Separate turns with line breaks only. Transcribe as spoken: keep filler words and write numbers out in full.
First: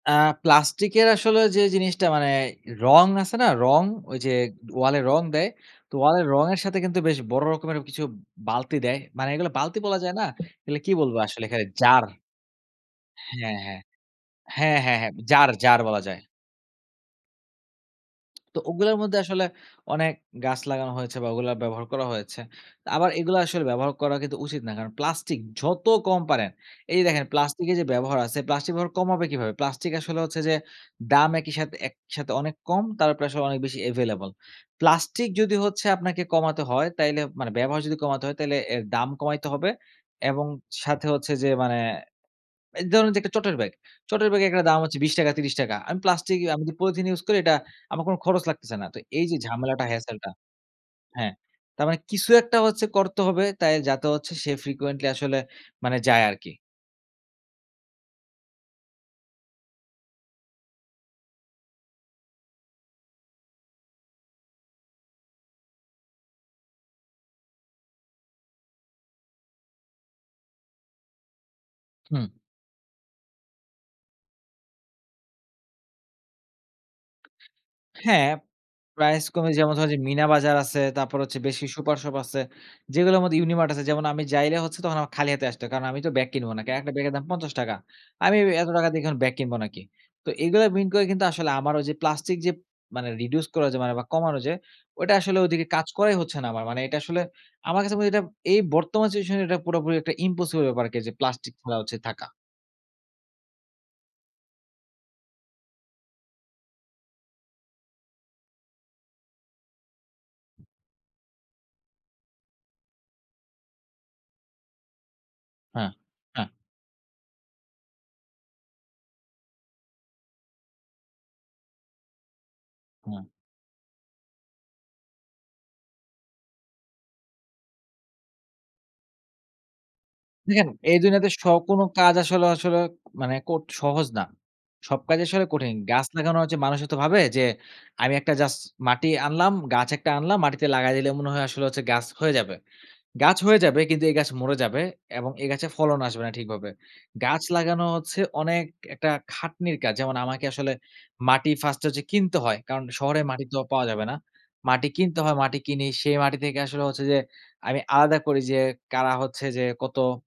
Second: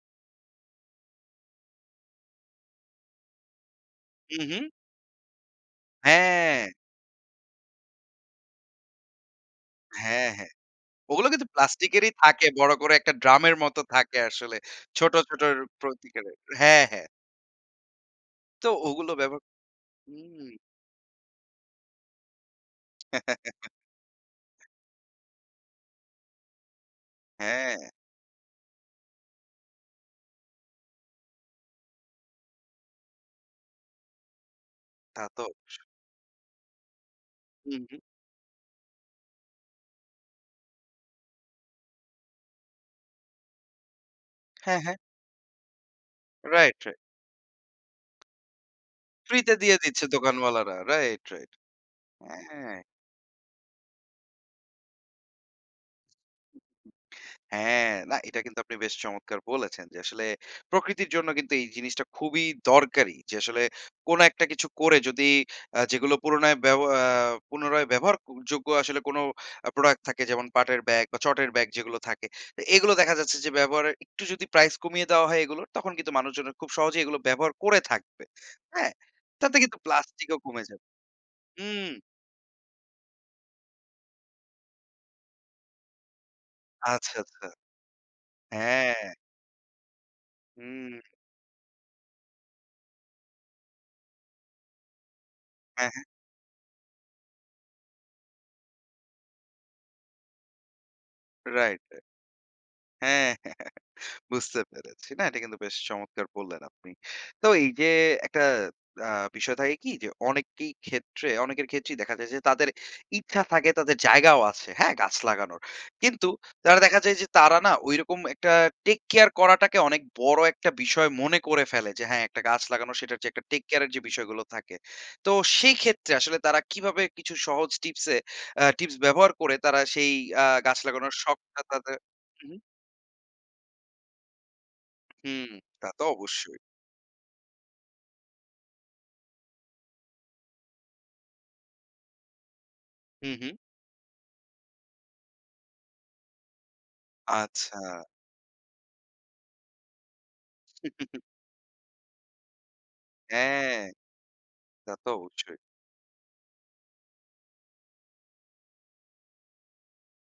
আ প্লাস্টিকের আসলে ওই যে জিনিসটা মানে রঙ আছে না, রঙ, ওই যে
হু, হু।
ওয়াল এ রঙ দেয়। তো ওয়ালে রঙের
হ্যাঁ।
সাথে কিন্তু বেশ বড় রকমের কিছু বালতি দেয়। মানে এগুলো বালতি বলা যায় না।
হ্যাঁ, হ্যাঁ।
এগুলো কি বলবো
ওগুলা
আসলে,
কিন্তু
এখানে
প্লাস্টিক
'জার'
এরই থাকে। বড় করে একটা ড্রামের
হ্যাঁ, হ্যাঁ।
মতো থাকে আসলে।
হ্যাঁ, হ্যাঁ, হ্যাঁ
ছোট, ছোট
জার জার বলা যায়।
প্রতিকারের। হ্যাঁ, হ্যাঁ।
তো
তো
ওগুলার
ওগুলো
মধ্যে আসলে
ব্যবহার
অনেক
হুম, হুম।
গাছ লাগানো হয়েছে বা ওগুলা ব্যবহার করা হয়েছে। আবার এগুলা আসলে ব্যবহার করা কিন্তু উচিত না। কারণ প্লাস্টিক, যত কম পারেন এই যে দেখেন প্লাস্টিকের যে
হ্যাঁ।
ব্যবহার আছে, প্লাস্টিক ব্যবহার কমাবে কিভাবে? প্লাস্টিক আসলে হচ্ছে যে দাম একই সাথে একসাথে অনেক কম, তারপরে আসলে অনেক বেশি available।
তা
প্লাস্টিক
তো
যদি
অবশ্যই।
হচ্ছে আপনাকে কমাতে হয়, তাইলে মানে
হু,
ব্যবহার যদি
হু।
কমাতে হয়। তাইলে এর দাম কমাইতে হবে এবং সাথে হচ্ছে যে মানে এই ধরুন যে একটা চটের ব্যাগ। চটের ব্যাগে একটা
হ্যাঁ,
দাম
হ্যাঁ।
হচ্ছে বিশ টাকা ত্রিশ টাকা। আমি প্লাস্টিক আমি যে
রাইট, রাইট।
পলিথিন ইউস করি এটা আমার কোনো খরচ লাগতেছে না। তো এই যে
ফ্রিতে দিয়ে
ঝামেলাটা
দিচ্ছে
হেছেলটা।
দোকানওয়ালারা। রাইট,
হ্যাঁ,
রাইট।
তার মানে কিছু একটা
হ্যাঁ।
হচ্ছে করতে হবে। তাই যাতে হচ্ছে সে frequently আসলে মানে যায় আরকি।
হ্যাঁ, না এটা কিন্তু আপনি বেশ চমৎকার বলেছেন। যে আসলে প্রকৃতির জন্য কিন্তু এই জিনিসটা খুবই দরকারি। যে আসলে কোনো একটা কিছু করে যদি আ যেগুলো পুনরায় ব্যাব আ পুনরায় ব্যবহারযোগ্য আসলে কোনো আ প্রোডাক্ট থাকে। যেমন পাটের ব্যাগ বা চটের ব্যাগ যেগুলো থাকে।
হু।
তো এগুলো দেখা যাচ্ছে যে ব্যবহারের একটু যদি প্রাইস কমিয়ে দেওয়া হয় এগুলোর। তখন কিন্তু মানুষজন খুব সহজেই এগুলো ব্যবহার করে থাকবে।
হ্যাঁ,
হ্যাঁ?
প্রাইস কমে
তাতে
যেমন
কিন্তু
ধরেন যে মিনা
প্লাস্টিকও
বাজার
কমে
আছে,
যাবে।
তারপর হচ্ছে বেশি
হুম।
সুপার শপ আছে। যেগুলার মধ্যে ইউনিমার্ট আছে। যেমন আমি যাইলে হচ্ছে তখন আমার খালি হাতে আসতে হয়। কারণ আমি তো ব্যাগ কিনবো নাকি। একটা ব্যাগের
আচ্ছা,
দাম
আচ্ছা।
পঞ্চাশ টাকা। আমি এত টাকা
হ্যাঁ।
দিয়ে ব্যাগ কিনবো নাকি? তো এগুলা মিন
হুম।
করে কিন্তু আসলে আমার ঐযে প্লাস্টিক যে মানে reduce করা ঐযে মানে বা কমানো যে ওইটা আসলে ওদিকে কাজ
হ্যাঁ, হ্যাঁ।
করাই হচ্ছে না আমার মানে এটা আসলে আমার কাছে মনে হয় যে এইটা এই বর্তমান সিচুয়েশনে এটা পুরোপুরি একটা ইম্পসিবল ব্যাপারকে যে প্লাস্টিক
রাইট,
ফেলা হচ্ছে
রাইট।
থাকা।
হ্যাঁ। বুঝতে পেরেছি। না এটা কিন্তু বেশ চমৎকার বললেন আপনি। তো এই যে একটা আ বিষয় থাকে কি? যে অনেকই ক্ষেত্রে অনেকের ক্ষেত্রেই দেখা যায় যে তাদের ইচ্ছা থাকে তাদের জায়গাও আছে। হ্যাঁ? গাছ লাগানোর।
হ্যাঁ,
কিন্তু
হ্যাঁ।
তারা দেখা যায় যে তারা না ঐরকম একটা টেক কেয়ার করাটাকে অনেক বড় একটা বিষয় মনে করে ফেলে। যে হ্যাঁ, একটা গাছ লাগানোর সেটা
হুম।
হচ্ছে একটা টেক কেয়ারের যে বিষয়গুলো থাকে। তো সেই ক্ষেত্রে আসলে তারা কিভাবে কিছু সহজ টিপস এ আ টিপস ব্যবহার করে তারা সেই আ
দেখেন
গাছ
এই
লাগানোর
দুনিয়াতে স
শখটা
কোনো
তাদের
কাজ
হু,
আসলে
হুম।
আসলে মানে কোট সহজ না। সব কাজ
হু,
আসলে কঠিন।
তা তো
গাছ লাগানো হচ্ছে
অবশ্যই।
মানুষও তো ভাবে যে আমি একটা জাস্ট মাটি আনলাম গাছ একটা আনলাম। মাটিতে লাগায় দিলে মনে হয় আসলে হচ্ছে গাছ হয়ে যাবে।
হু,
গাছ
হু।
হয়ে যাবে কিন্তু এই গাছ মরে যাবে এবং এই গাছে ফলন আসবে না ঠিকভাবে। গাছ লাগানো
আচ্ছা।
হচ্ছে অনেক একটা খাটনির কাজ। যেমন আমাকে আসলে মাটি ফার্স্ট হচ্ছে কিনতে হয়। কারণ শহরে মাটি তো
হ্যাঁ,
পাওয়া যাবে না। মাটি
তা তো
কিনতে হয়,
অবশ্যই।
মাটি কিনি সেই মাটি থেকে আসলে হচ্ছে যে আমি আলাদা করি যে কারা হচ্ছে যে কত